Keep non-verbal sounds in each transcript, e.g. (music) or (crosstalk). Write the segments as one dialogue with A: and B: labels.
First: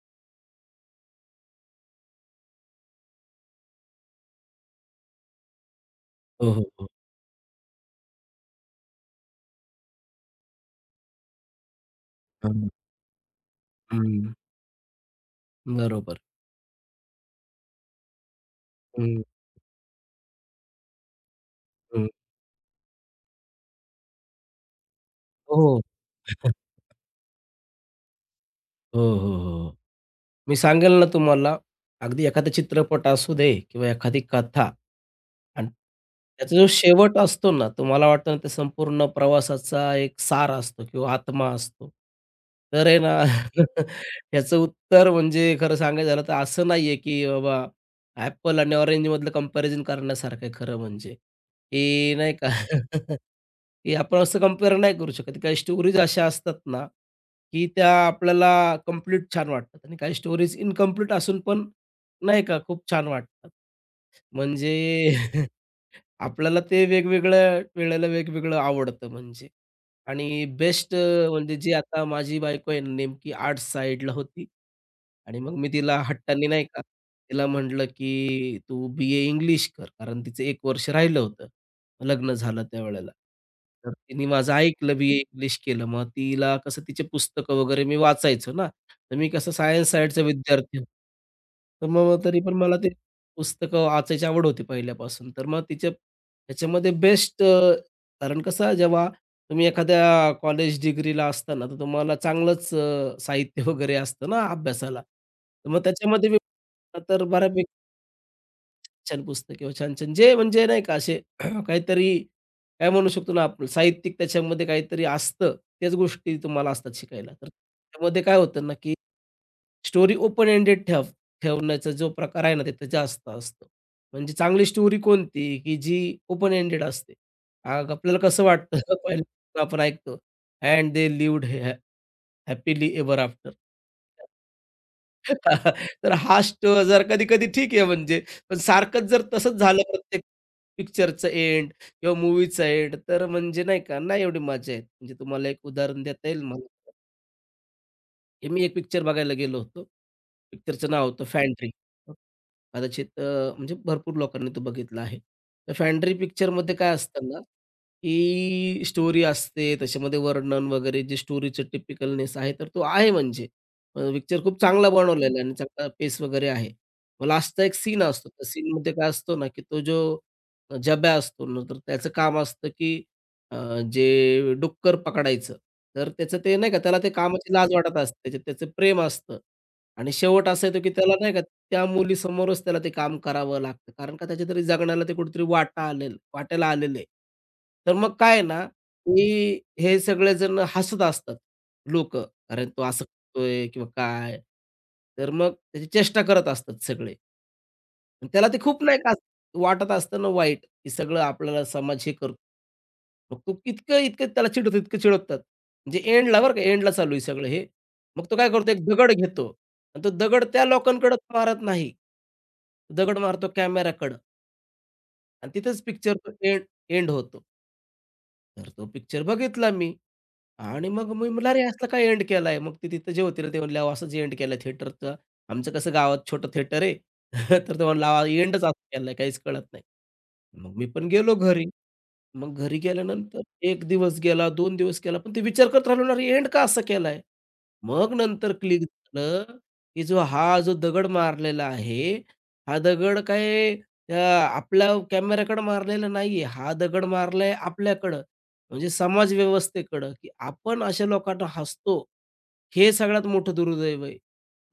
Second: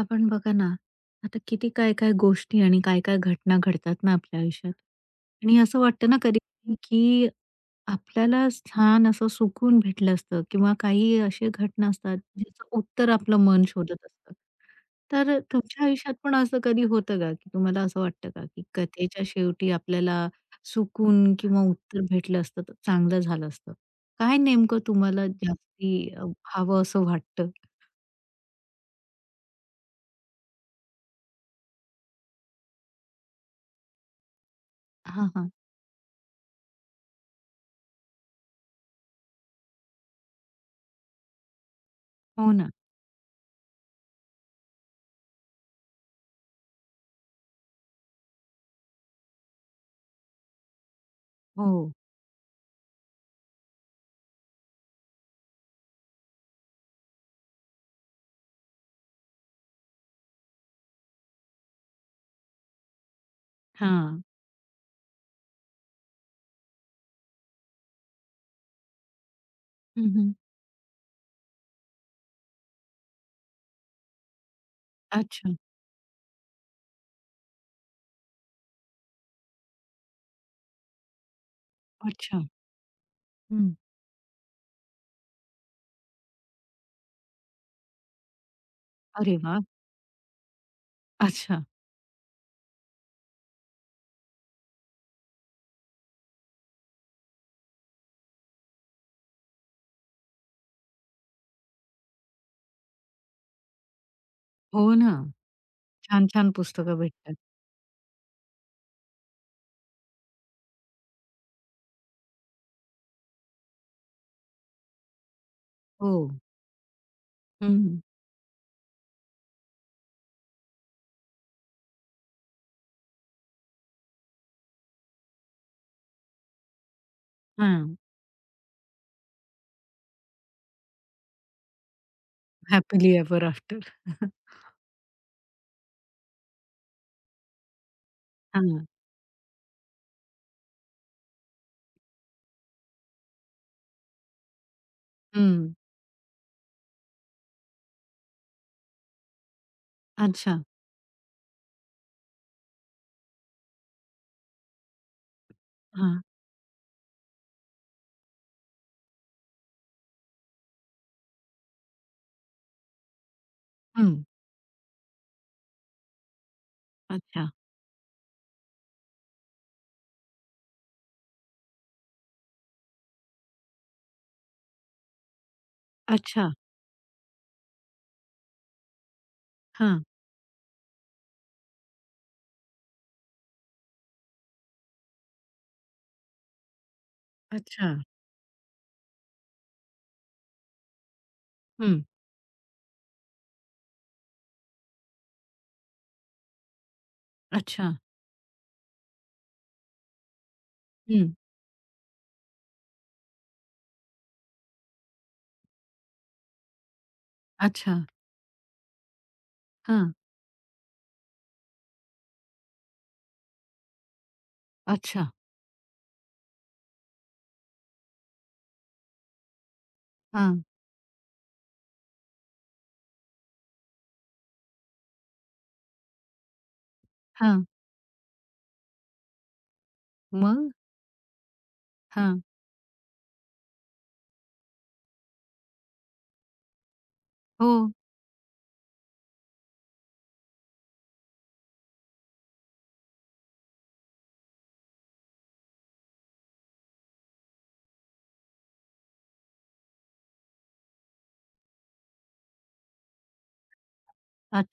A: आपण बघा ना, आता किती काय-काय गोष्टी आणि काय-काय घटना घडतात ना आपल्या आयुष्यात आणि असं वाटतं ना कधी
B: हो, हो, हो.
A: की आपल्याला छान असं सुकून भेटलं असतं किंवा काही अशा घटना असतात ज्याचं
B: हं,
A: उत्तर आपलं मन शोधत असतं.
B: हं.
A: तर तुमच्या आयुष्यात
B: बरोबर.
A: पण असं कधी होतं का, की तुम्हाला असं वाटतं का, की
B: हं,
A: कथेच्या शेवटी आपल्याला सुकून किंवा उत्तर
B: हं.
A: भेटलं असतं तर चांगलं झालं असतं? काय नेमकं तुम्हाला
B: हो.
A: जास्ती हवं असं वाटतं?
B: हो, हो, हो. मी सांगेल ना तुम्हाला, अगदी एखादा चित्रपट असू दे किंवा एखादी कथा
A: हां, हां.
B: आणि त्याचा जो शेवट असतो ना, तुम्हाला मला वाटतं ना, ते संपूर्ण प्रवासाचा एक सार असतो किंवा आत्मा असतो.
A: हो ना.
B: तर आहे ना, (laughs) याचं उत्तर म्हणजे खरं सांगायचं झालं तर असं नाहीये, की बाबा Apple आणि Orange मधलं कंपॅरिझन करण्यासारखं आहे खरं म्हणजे,
A: हो.
B: की नाही का? (laughs) की आपण असं कंपेअर नाही करू शकत. काही स्टोरीज अशा असतात ना, की त्या आपल्याला कंप्लीट छान वाटतात आणि काही स्टोरीज इन्कंप्लीट असून पण नाही का खूप छान वाटतात.
A: हां.
B: म्हणजे (laughs) आपल्याला ते वेगवेगळ्या वेळेला वेगवेगळं आवडतं म्हणजे.
A: हं, हं.
B: आणि बेस्ट म्हणजे जी आता माझी बायको आहे नेमकी आर्ट्स साइडला होती आणि मग
A: अच्छा,
B: मी तिला हट्टांनी नाही का, तिला म्हटलं, की "तू बी-ए इंग्लिश कर." कारण तिचं एक वर्ष राहिलं होतं. लग्न
A: अच्छा.
B: झालं त्यावेळेला.
A: हं.
B: तर तिने माझं ऐकलं, बी-ए इंग्लिश केलं. मग तिला कसं तिचे पुस्तकं वगैरे मी वाचायचो ना, तर मी
A: अरे
B: कसं
A: वाह!
B: सायन्स साइडचा विद्यार्थी होतो.
A: अच्छा.
B: तर मग तरी पण मला ते पुस्तकं वाचायची आवड होती पहिल्यापासून. तर मग तिच्या त्याच्यामध्ये बेस्ट कारण कसं जेव्हा तुम्ही एखाद्या कॉलेज डिग्रीला असताना, तर तुम्हाला चांगलंच साहित्य (laughs) वगैरे असतं ना
A: हो
B: अभ्यासाला.
A: ना.
B: तर मग त्याच्यामध्ये मी
A: छान-छान पुस्तकं
B: तर
A: भेटतात.
B: बऱ्यापैकी छान पुस्तकं किंवा छान-छान जे म्हणजे नाही का असे (clears throat) काहीतरी काय म्हणू शकतो ना आपण साहित्यिक त्याच्यामध्ये काहीतरी असतं, त्याच
A: हो.
B: गोष्टी तुम्हाला असतात शिकायला. तर
A: हं.
B: त्यामध्ये काय होतं ना, की स्टोरी ओपन एंडेड ठेवण्याचा जो प्रकार आहे ना, तिथं जास्त असतो. म्हणजे चांगली स्टोरी कोणती, की जी ओपन एंडेड असते. मग
A: हां.
B: आपल्याला कसं वाटतं (laughs) पहिल्यांदा आपण ऐकतो and they lived happily
A: happily
B: ever
A: ever
B: after.
A: After. (laughs)
B: (laughs) तर हा स्टो जर कधी-कधी ठीक आहे म्हणजे, पण
A: हां.
B: सारखंच जर तसंच झालं प्रत्येक पिक्चरचं एंड किंवा मूव्हीचं एंड तर म्हणजे नाही का, नाही एवढी मजा येत. म्हणजे तुम्हाला एक
A: हं.
B: उदाहरण देता येईल मला? हे मी एक पिक्चर बघायला गेलो होतो.
A: अच्छा.
B: पिक्चरचं नाव होतं फॅन्ट्री. मग कदाचित म्हणजे भरपूर लोकांनी तो बघितला आहे. तर फॅन्ड्री
A: हां.
B: पिक्चरमध्ये काय असतं ना, की स्टोरी असते, त्याच्यामध्ये वर्णन वगैरे जे स्टोरीचं टिपिकलनेस आहे, तर तो आहे म्हणजे.
A: हं.
B: पिक्चर खूप चांगला बनवलेला आहे आणि चांगला पेस वगैरे आहे. मग
A: अच्छा.
B: लास्टचा एक सीन असतो. त्या सीनमध्ये काय असतो ना, की तो जो झब्या असतो ना, तर त्याचं काम असतं, की अ, जे डुक्कर पकडायचं. तर त्याचं
A: अच्छा.
B: ते नाही का, त्याला ते कामाची लाज वाटत असते. त्याचं त्याचं प्रेम असतं.
A: हां.
B: आणि शेवट असा येतो, की त्याला नाही का त्या मुलीसमोरच त्याला ते काम करावं लागतं. कारण का त्याच्या तरी जगण्याला ते कुठेतरी वाटा आलेलं वाट्याला आलेलं आहे. तर
A: अच्छा.
B: मग काय आहे ना, की हे सगळेजण हसत असतात
A: हं.
B: लोकं. कारण तो असं करतोय किंवा काय. तर मग त्याची चेष्टा करत असतात सगळे.
A: अच्छा.
B: आणि त्याला ते खूप नाही का असं वाटत असतं ना वाईट, की सगळं
A: हं.
B: आपल्याला समाज हे करतो. मग तो इतकं, इतकं त्याला चिडवतात, इतकं चिडवतात. म्हणजे एंडला बरं का, एंडला चालू आहे सगळं हे.
A: अच्छा.
B: मग तो काय करतो, एक दगड घेतो आणि तो
A: हां.
B: दगड त्या लोकांकडे मारत नाही. दगड मारतो कॅमेराकडं
A: अच्छा.
B: आणि तिथेच पिक्चर तो एंड एंड होतो. तर तो पिक्चर बघितला मी
A: हां.
B: आणि मग मी म्हटलं, "अरे, असला काय एंड केलाय?" मग ते तिथं जे होते ना, ते म्हणले, "अहो, असंच एंड केलाय थिएटरचा. आमचं कसं गावात छोटं थिएटर आहे."
A: हां.
B: (laughs) तर तो म्हणला, "एंडच असा केलाय, काहीच कळत नाही."
A: मग?
B: मग मी पण गेलो घरी.
A: हां.
B: मग घरी गेल्यानंतर एक दिवस गेला, दोन दिवस गेला, पण ते विचार करत राहिलो ना, "अरे एंड का असा केलाय?"
A: हो.
B: मग नंतर क्लिक झालं, की जो हा जो दगड मारलेला आहे, हा दगड काय आपल्या कॅमेऱ्याकडे मारलेला नाहीये. हा दगड मारलाय आपल्याकडं, म्हणजे समाज व्यवस्थेकडं, की आपण अशा लोकांना हसतो. हे सगळ्यात मोठं दुर्दैव आहे.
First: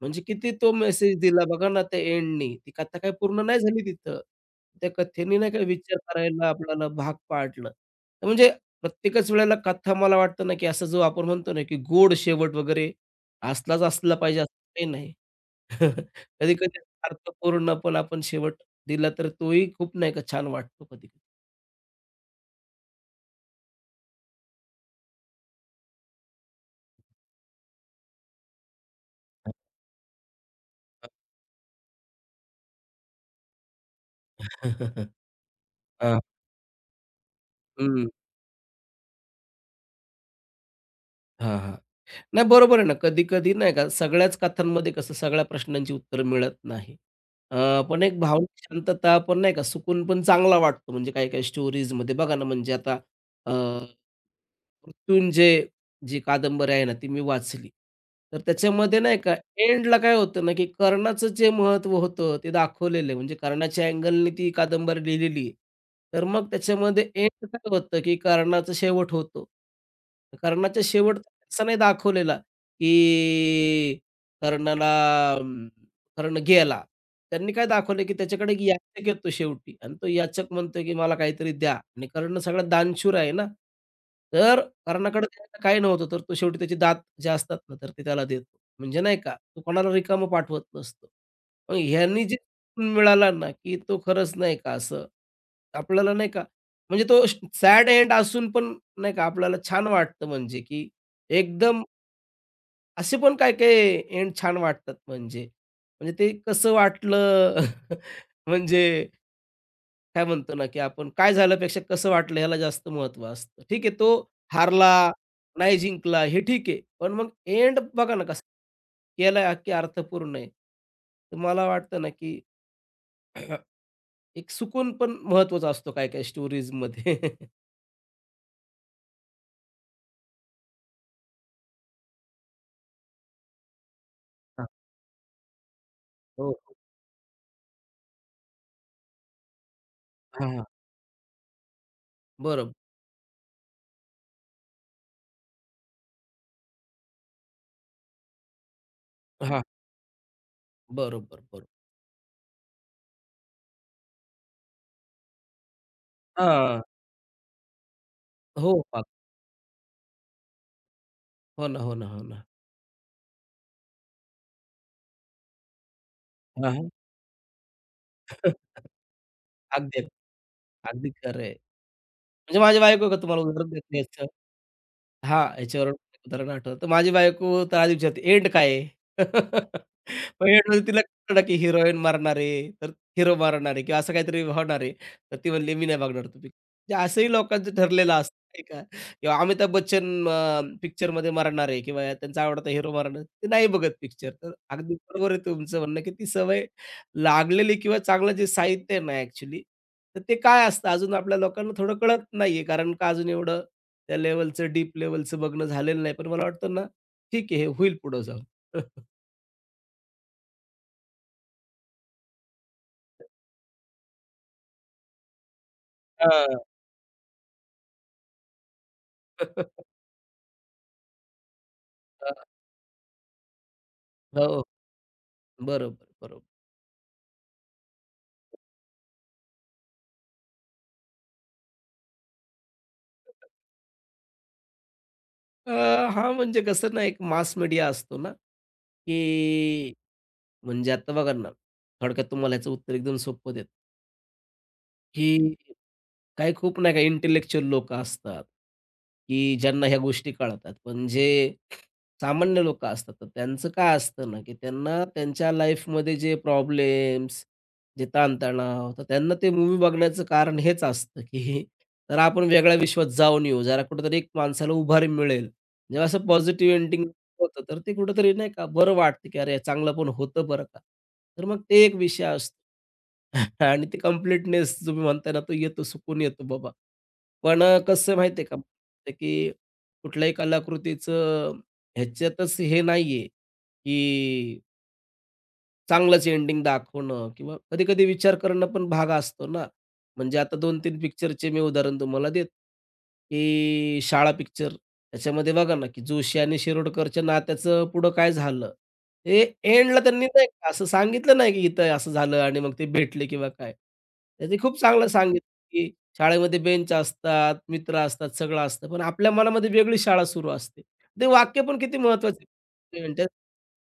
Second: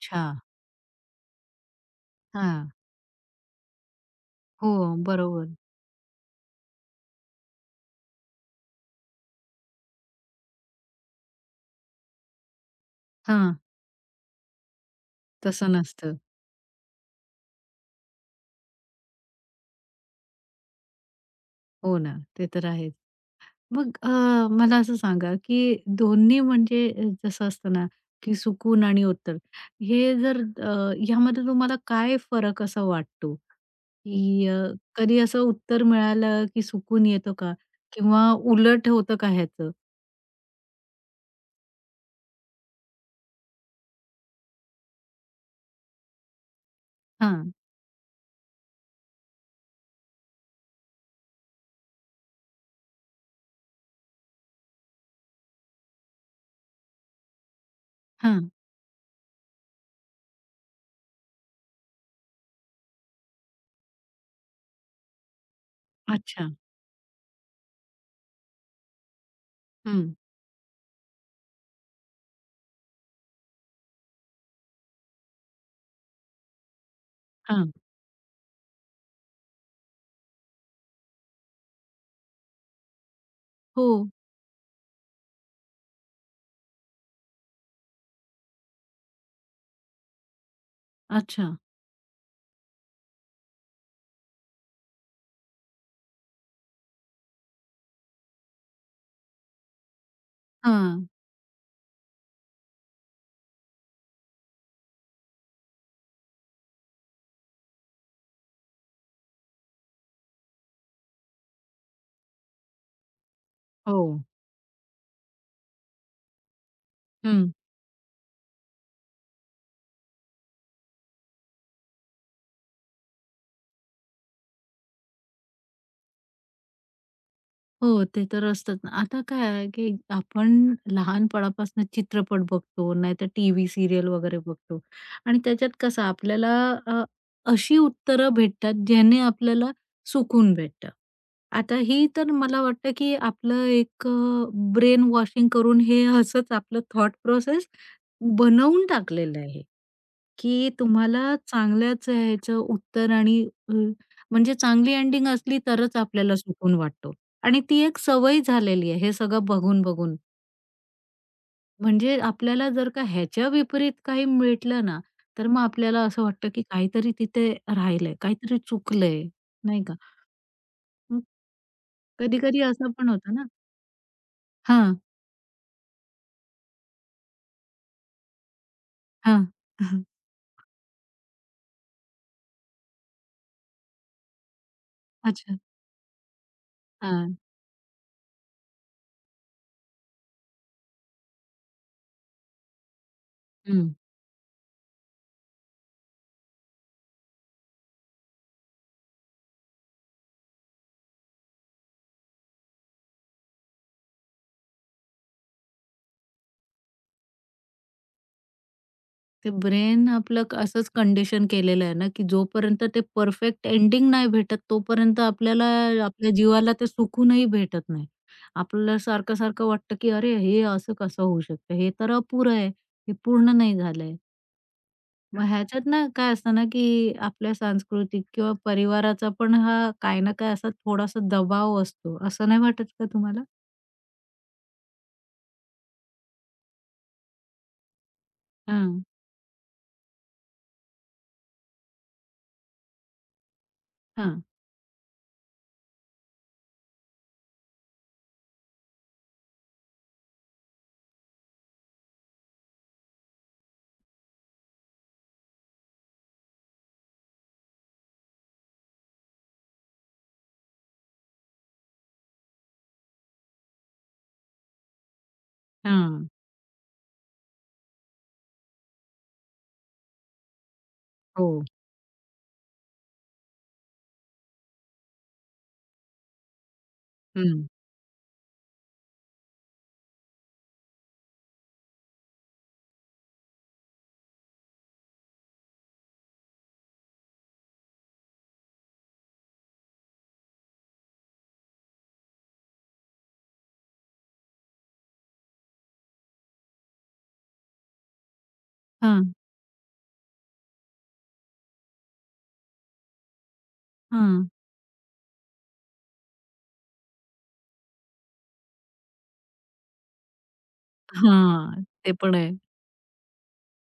B: म्हणजे किती तो मेसेज दिला बघा ना त्या एंडनी.
A: हां.
B: ती कथा काही पूर्ण नाही झाली तिथं.
A: हो.
B: त्या कथेने
A: बरोबर.
B: नाही का विचार करायला आपल्याला भाग पाडलं. तर म्हणजे प्रत्येकच वेळेला कथा मला वाटतं ना, की असा जो आपण म्हणतो ना, की गोड शेवट वगैरे
A: हां.
B: असलाच असला पाहिजे असं काही नाही.
A: तसं नसतं.
B: (laughs) कधी-कधी अर्थपूर्ण पण आपण शेवट दिला तर तोही खूप नाही का छान वाटतो कधी-कधी.
A: हो ना. ते तर आहेच. मग मला असं सांगा, की दोन्ही म्हणजे जसं असतं ना, की सुकून आणि उत्तर हे जर ह्यामध्ये तुम्हाला काय फरक असा वाटतो? की
B: (laughs)
A: कधी असं उत्तर
B: हां.
A: मिळालं, की सुकून येतो का?
B: हं.
A: किंवा उलट होतं का ह्याचं?
B: हां, हां. (laughs) नाही बरोबर आहे ना, कधी-कधी नाही का सगळ्याच कथांमध्ये कसं सगळ्या प्रश्नांची उत्तरं मिळत नाही.
A: हां,
B: पण एक भावनिक शांतता पण नाही का सुकून पण चांगला वाटतो म्हणजे काही-काही स्टोरीजमध्ये बघा ना म्हणजे आता मृत्युंजय जी कादंबरी आहे ना, ती मी वाचली. तर
A: हां.
B: त्याच्यामध्ये नाही का एंडला काय होतं ना, की कर्णाचं जे महत्त्व होतं ते दाखवलेलं आहे. म्हणजे कर्णाच्या अँगलने ती कादंबरी लिहिलेली आहे. तर
A: अच्छा.
B: मग त्याच्यामध्ये एंड काय होतं, की कर्णाचा शेवट होतो.
A: हं.
B: कर्णाचा शेवट असा नाही दाखवलेला, की कर्णाला कारण गेला. त्यांनी काय
A: हां.
B: दाखवलं, की त्याच्याकडे एक याचक येतो शेवटी आणि तो याचक म्हणतोय, की "मला काहीतरी द्या" आणि कर्ण सगळा दानशूर आहे ना,
A: हो.
B: तर कर्णाकडे द्यायला काही नव्हतं, तर तो शेवटी त्याचे दात जे असतात ना, तर ते त्याला देतो. म्हणजे नाही का, तो कोणाला रिकामं पाठवत नसतो.
A: अच्छा.
B: मग ह्यांनी जे गुण मिळाला ना, की तो खरंच नाही का असं आपल्याला नाही का म्हणजे तो सॅड एंड असून पण नाही का आपल्याला छान वाटतं म्हणजे, की
A: हां.
B: एकदम असे पण काही-काही एंड छान वाटतात म्हणजे. म्हणजे ते कसं वाटलं (laughs) म्हणजे काय म्हणतो ना, की आपण काय झाल्यापेक्षा कसं वाटलं ह्याला जास्त महत्त्व असतं. ठीक आहे,
A: हो.
B: तो हारला, नाही जिंकला हे ठीक आहे. पण मग
A: हं.
B: एंड बघा ना कसं केला की अर्थपूर्ण आहे. तर मला वाटतं ना, की (clears throat) एक सुकून पण महत्त्वाचा असतो काही-काही स्टोरीजमध्ये.
A: हो, ते तर असतंच ना. आता काय आहे, की आपण लहानपणापासून चित्रपट बघतो, नाहीतर टीव्ही सीरियल वगैरे
B: हां.
A: बघतो
B: (laughs)
A: आणि त्याच्यात कसं
B: हो,
A: आपल्याला
B: हो.
A: अ, अशी उत्तरं भेटतात, ज्याने आपल्याला
B: हां,
A: सुकून
B: हां.
A: भेटतं. आता ही तर
B: (laughs)
A: मला
B: बरोबर.
A: वाटतं, की आपलं एक ब्रेन वॉशिंग करून हे असंच आपलं थॉट प्रोसेस बनवून टाकलेलं
B: हां.
A: आहे. की तुम्हाला
B: बरोबर, बरोबर.
A: चांगल्याच ह्याचं उत्तर आणि अ, म्हणजे चांगली एंडिंग असली तरच आपल्याला सुकून
B: हां.
A: वाटतो. आणि ती एक सवय
B: हो,
A: झालेली आहे हे सगळं बघून-बघून.
B: हो ना, हो ना,
A: म्हणजे
B: हो
A: आपल्याला जर का ह्याच्या विपरीत काही भेटलं ना, तर मग आपल्याला असं वाटतं की
B: ना.
A: काहीतरी तिथे राहिलंय, काहीतरी चुकलंय, नाही का?
B: अगदी, अगदी खरं आहे. म्हणजे
A: कधी-कधी
B: माझी
A: असं पण
B: बायको का
A: होतं
B: तुम्हाला
A: ना
B: उदाहरण देते.
A: हां,
B: हां, याच्यावरून उदाहरण आठवलं. तर माझी बायको तर आधी विचारते, "एंड काय आहे?"
A: हां.
B: (laughs)
A: (laughs)
B: मग एंड म्हणजे तिला कळलं की हिरोईन मारणार आहे, तर हिरो मारणार आहे किंवा असं काहीतरी होणार आहे. तर ती
A: अच्छा.
B: म्हणली, "मी नाही बघणार तो पिक्चर." म्हणजे असंही
A: हां.
B: लोकांचं ठरलेलं असतं नाही का? किंवा अमिताभ बच्चन पिक्चरमध्ये मरणार आहे किंवा त्यांचा आवडता हिरो मरणार आहे. ते नाही बघत
A: हं.
B: पिक्चर. तर अगदी बरोबर आहे तुमचं म्हणणं, की ती सवय लागलेली किंवा चांगलं जे साहित्य आहे ना ॲक्चुअली, तर ते काय असतं अजून आपल्या लोकांना थोडं कळत नाहीये. कारण का अजून एवढं त्या लेव्हलचं, डीप लेव्हलचं बघणं झालेलं नाही. पण मला वाटतं ना, ठीक आहे, हे होईल पुढं जाऊन.
A: ते ब्रेन आपलं असंच कंडिशन केलेलं आहे ना की जोपर्यंत ते परफेक्ट एंडिंग नाही भेटत तोपर्यंत आपल्याला आपल्या
B: हां.
A: जीवाला ते सुकूनही भेटत नाही आपल्याला सारखं सारखं
B: (laughs)
A: वाटतं की अरे हे असं कसं होऊ शकतं हे तर अपुरं आहे हे पूर्ण नाही झालंय
B: हो,
A: मग ह्याच्यात ना
B: बरोबर,
A: काय
B: बरोबर.
A: असतं ना की आपल्या सांस्कृतिक किंवा परिवाराचा पण हा काय ना काय असा थोडासा दबाव असतो असं नाही वाटत का तुम्हाला
B: अ, हां, म्हणजे कसं ना, एक मास मीडिया असतो ना,
A: हां
B: की म्हणजे आता बघा ना, थोडक्यात तुम्हाला याचं उत्तर एकदम सोपं देतो,
A: हां
B: की काही खूप नाही का इंटेलेक्चुअल लोकं असतात, की ज्यांना ह्या गोष्टी कळतात. पण जे सामान्य लोकं असतात, तर त्यांचं काय असतं ना, की त्यांना त्यांच्या लाईफमध्ये जे प्रॉब्लेम्स, जे ताणतणाव, तर त्यांना ते मूव्ही बघण्याचं कारण हेच असतं, की जरा आपण वेगळ्या विश्वात जाऊन येऊ, जरा कुठेतरी एक माणसाला उभारी मिळेल. जेव्हा
A: हां
B: असं पॉझिटिव्ह एंडिंग होतं, तर ते कुठेतरी नाही का बरं वाटतं, की अरे, चांगलं पण होतं बरं का. तर
A: हो
B: मग ते एक विषय असतो. (laughs) आणि ते कम्प्लीटनेस तुम्ही म्हणताय ना, तो येतो, सुकून येतो बाबा. पण
A: हम्म.
B: कसं आहे माहिती आहे का, ते की कुठल्याही कलाकृतीचं ह्याच्यातच हे नाहीये, की चांगलंच एंडिंग दाखवणं किंवा कधी-कधी विचार करणं पण भाग असतो ना. म्हणजे आता दोन तीन पिक्चरचे मी उदाहरण तुम्हाला देतो, की शाळा पिक्चर त्याच्यामध्ये बघा ना, की जोशी आणि शिरोडकरच्या नात्याचं पुढं काय झालं?
A: हां
B: ते एंडला त्यांनी नाही का असं सांगितलं नाही, की इथं असं झालं आणि मग ते भेटले किंवा काय.
A: हां
B: तर खूप चांगलं सांगितलं, की शाळेमध्ये बेंच असतात, मित्र असतात, सगळं असतं. पण आपल्या मनामध्ये वेगळी शाळा सुरू असते. ते वाक्य पण
A: हां
B: किती
A: ते पण
B: महत्वाचं
A: आहे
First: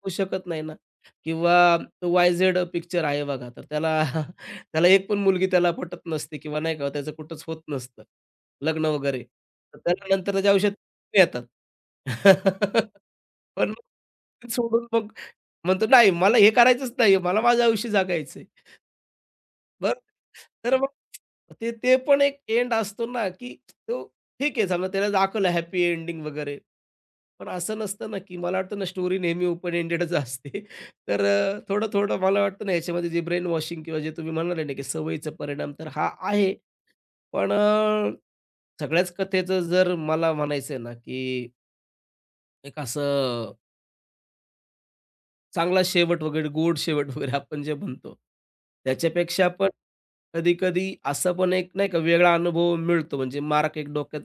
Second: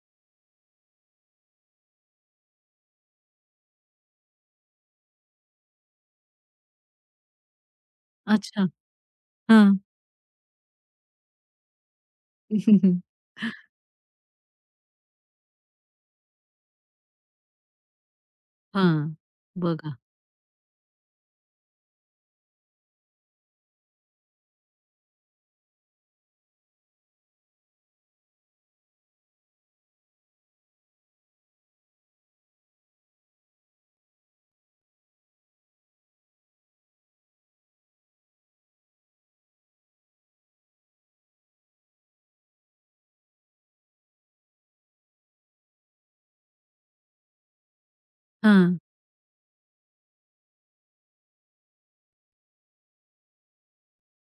B: होऊ शकत नाही ना. किंवा वाय-झेड पिक्चर आहे बघा, तर त्याला (laughs) त्याला एक पण मुलगी त्याला पटत नसते किंवा नाही का त्याचं कुठंच होत नसतं,
A: अच्छा
B: लग्न वगैरे.
A: हां
B: तर त्यानंतर त्याच्या आयुष्यात येतात. (laughs)
A: (laughs)
B: पण मग ते सोडून मग म्हणतो, "नाही, मला हे करायचंच नाहीये, मला माझं आयुष्य जगायचंय."
A: हां,
B: बरं.
A: बघा.
B: तर मग ते ते पण एक एंड असतो ना, की तो ठीक आहे समजा त्याला दाखवलं हॅपी एंडिंग वगैरे. पण असं नसतं ना, की मला वाटतं ना, स्टोरी नेहमी ओपन एंडेडच असते. (laughs) तर थोडं-थोडं मला वाटतं ना, याच्यामध्ये जे ब्रेन वॉशिंग किंवा जे तुम्ही म्हणाले ना, की सवयीचा परिणाम तर हा आहे. पण सगळ्याच कथेचं जर मला म्हणायचं आहे ना, की एक असं चांगला शेवट वगैरे, गोड शेवट वगैरे आपण जे म्हणतो.
A: हां.
B: त्याच्यापेक्षा पण कधी-कधी असं पण एक नाही का वेगळा अनुभव मिळतो. म्हणजे मार्क एक डोक्यात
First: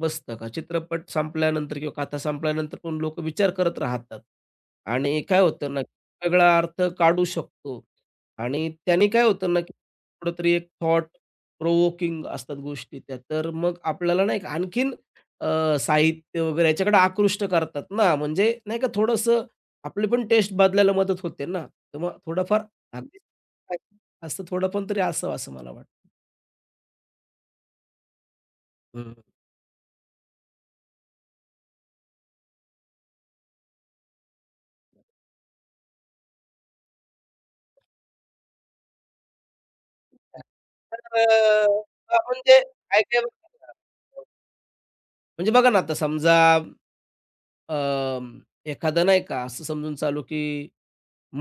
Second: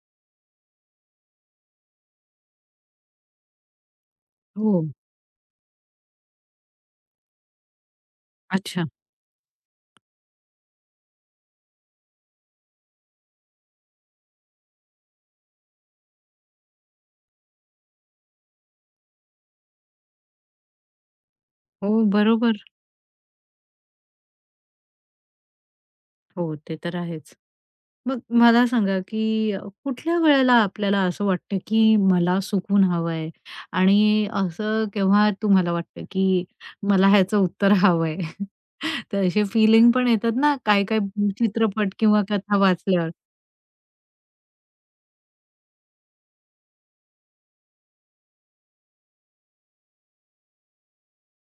B: बसतं का चित्रपट संपल्यानंतर किंवा कथा संपल्यानंतर पण लोकं विचार करत राहतात.
A: हो.
B: आणि काय होतं ना, वेगळा अर्थ काढू शकतो. आणि
A: अच्छा.
B: त्याने काय होतं ना, की कुठेतरी एक थॉट प्रोव्होकिंग असतात गोष्टी त्या. तर मग आपल्याला नाही का आणखीन साहित्य वगैरे याच्याकडे आकृष्ट करतात ना. म्हणजे नाही का थोडंसं आपली पण टेस्ट बदलायला मदत होते ना,
A: हो,
B: तर मग थोडंफार
A: बरोबर.
B: अगदीच असं थोडं पण तरी असावं असं मला वाटतं.
A: हो, ते तर आहेच. मग मला सांगा,
B: हं.
A: की कुठल्या वेळेला आपल्याला असं वाटतं, की मला सुकून हवंय आणि असं केव्हा तुम्हाला वाटतं, की मला ह्याचं उत्तर हवंय? (laughs) तर असे फीलिंग पण येतात ना,
B: तर
A: काही-काही चित्रपट किंवा
B: आपण
A: कथा
B: ते
A: वाचल्यावर.
B: काय-काय म्हणजे बघा ना, आता समजा अं, एखादं नाही का असं समजून चालू की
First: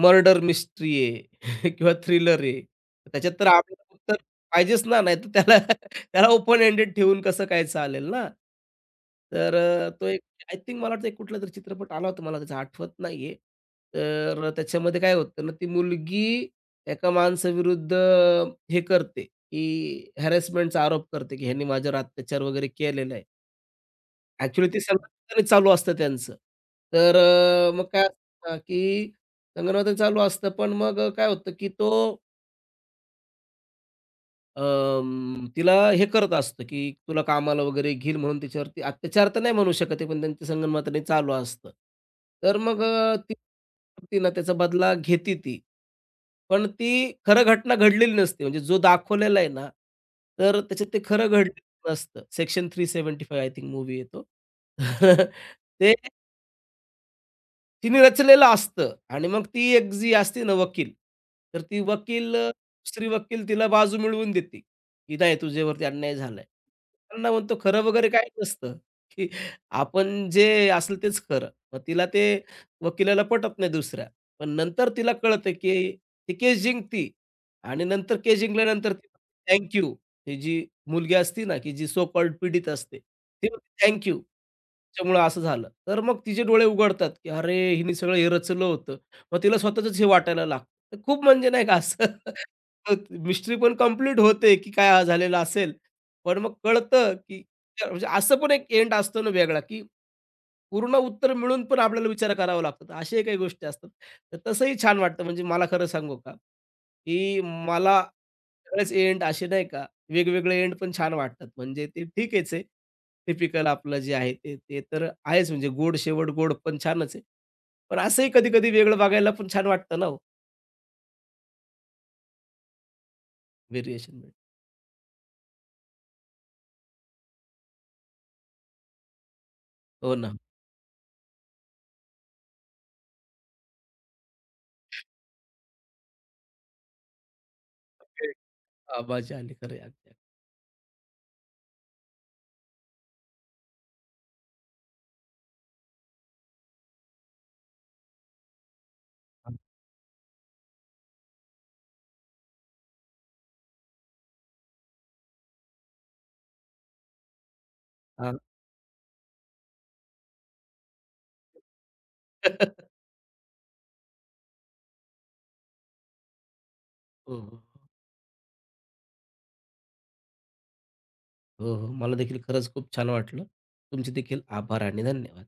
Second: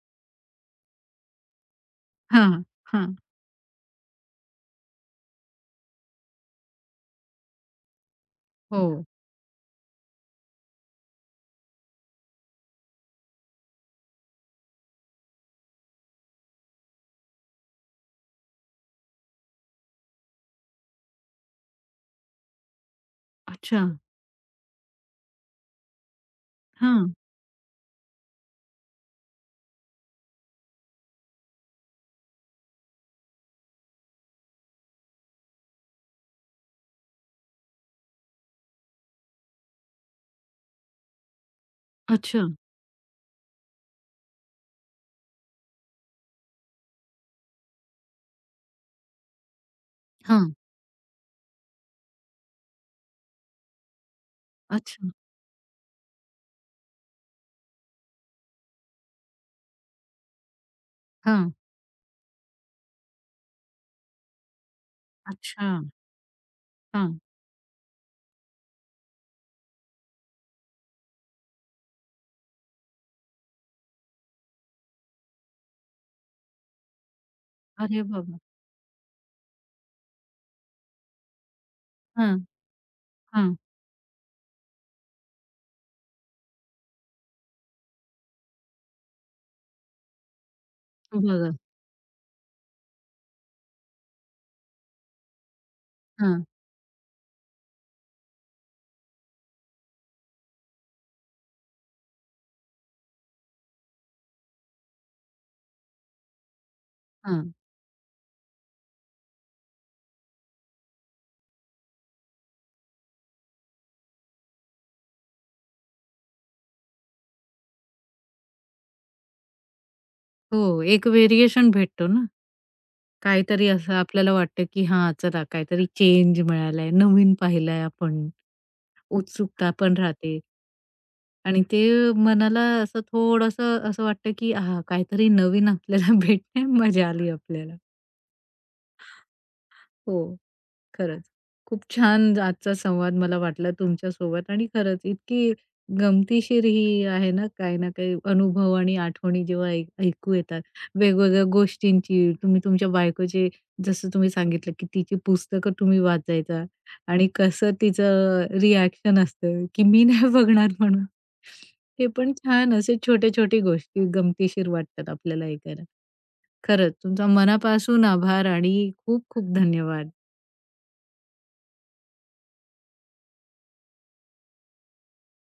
B: मर्डर मिस्ट्री आहे (laughs) किंवा थ्रिलर आहे.
A: हां, हां.
B: त्याच्यात तर आपल्याला उत्तर पाहिजेच ना, नाहीतर त्याला (laughs) त्याला ओपन एंडेड ठेवून कसं काय चालेल ना.
A: हो.
B: तर तो एक आय थिंक मला वाटतं एक कुठलातरी चित्रपट आला होता, मला त्याचं आठवत नाहीये. तर त्याच्यामध्ये काय होतं ना, ती मुलगी एका माणसाविरुद्ध हे करते, की हॅरेसमेंटचा आरोप करते, की ह्याने माझ्यावर अत्याचार वगैरे केलेला आहे.
A: अच्छा.
B: ॲक्चुअली ते संगणकाने चालू असतं त्यांचं.
A: हां.
B: तर मग काय असतं ना, की संगणकाने चालू असतं, पण मग काय होतं, की तो तिला हे करत असतो, की तुला कामाला वगैरे घेईल म्हणून तिच्यावरती अत्याचार तर नाही म्हणू शकत आहे, पण त्यांचं संगनमताने चालू असतं.
A: अच्छा.
B: तर मग ती ती ना त्याचा बदला घेते ती. पण ती खरं घटना घडलेली नसते. म्हणजे जो दाखवलेला आहे ना,
A: हां.
B: तर त्याच्यात ते खरं घडलेलं नसतं. सेक्शन 375 आय थिंक मूव्ही आहे
A: अच्छा.
B: (laughs) ते तिने रचलेलं असतं आणि मग ती एक जी असते ना वकील,
A: हां.
B: तर ती वकील दुसरी वकील तिला बाजू मिळवून देते, की नाही
A: अच्छा.
B: तुझ्यावरती अन्याय झालाय.
A: हां.
B: त्यांना म्हणतो खरं वगैरे काही नसतं, की आपण जे असेल तेच खरं. मग तिला ते वकिलाला पटत नाही दुसऱ्या. पण नंतर तिला कळतं, की ती केस जिंकती आणि
A: अरे
B: नंतर केस
A: बाबा!
B: जिंकल्यानंतर ती थँक यू ही जी मुलगी असती ना, की जी सो कॉल्ड पीडित असते, ती
A: हां,
B: म्हणते त्याच्यामुळं असं झालं. तर मग तिचे डोळे उघडतात, की अरे, हिने सगळं हे रचलं होतं. मग तिला स्वतःचंच हे वाटायला लागतं. तर खूप म्हणजे
A: बघा.
B: नाही का असं (laughs) मिस्ट्री पण कंप्लीट होते, की काय हा झालेलं असेल. पण
A: हां,
B: मग कळतं, की म्हणजे असं पण एक एंड असतो ना वेगळा, की पूर्ण उत्तर मिळून पण आपल्याला विचार करावा लागतो. तर अशाही काही गोष्टी असतात. तर तसंही छान वाटतं. म्हणजे मला खरं सांगू का, की
A: हां.
B: मला सगळेच एंड असे नाही का, वेगवेगळे एंड पण छान वाटतात. म्हणजे ते ठीकच आहे. टिपिकल आपलं जे आहे ते, ते तर आहेच म्हणजे गोड शेवट गोड पण छानच आहे. पण असंही कधी-कधी वेगळं बघायला पण छान वाटतं ना हो,
A: हो, एक व्हेरिएशन भेटतो ना. काहीतरी असं
B: व्हेरिएशन.
A: आपल्याला वाटतं, की हां, चला काहीतरी चेंज मिळालाय, नवीन पाहिलंय आपण, उत्सुकता पण
B: हो ना.
A: राहते आणि ते मनाला असं थोडंसं असं वाटतं, की हां, काहीतरी नवीन आपल्याला (laughs) भेटते, मजा आली आपल्याला.
B: आबाजी आली खरं आहे अगदी.
A: हो. खरंच. खूप छान आजचा संवाद मला वाटला तुमच्यासोबत आणि खरंच इतकी गमतीशीर ही आहे ना, काही ना काही अनुभव आणि आठवणी जेव्हा ऐकू येतात, वेगवेगळ्या गोष्टींची. तुम्ही तुमच्या बायकोचे जसं तुम्ही सांगितलं, की तिची पुस्तकं तुम्ही वाचायचा आणि कसं
B: हां.
A: तिचं रिएक्शन असतं, की "मी नाही बघणार" म्हणून. ते पण छान असे
B: (laughs)
A: छोटे-छोटे गोष्टी गमतीशीर वाटतात आपल्याला ऐकायला. खरंच तुमचा
B: हो, हो.
A: मनापासून आभार आणि खूप खूप धन्यवाद.
B: हो, हो. मला देखील खरंच खूप छान वाटलं. तुमचे देखील आभार आणि धन्यवाद.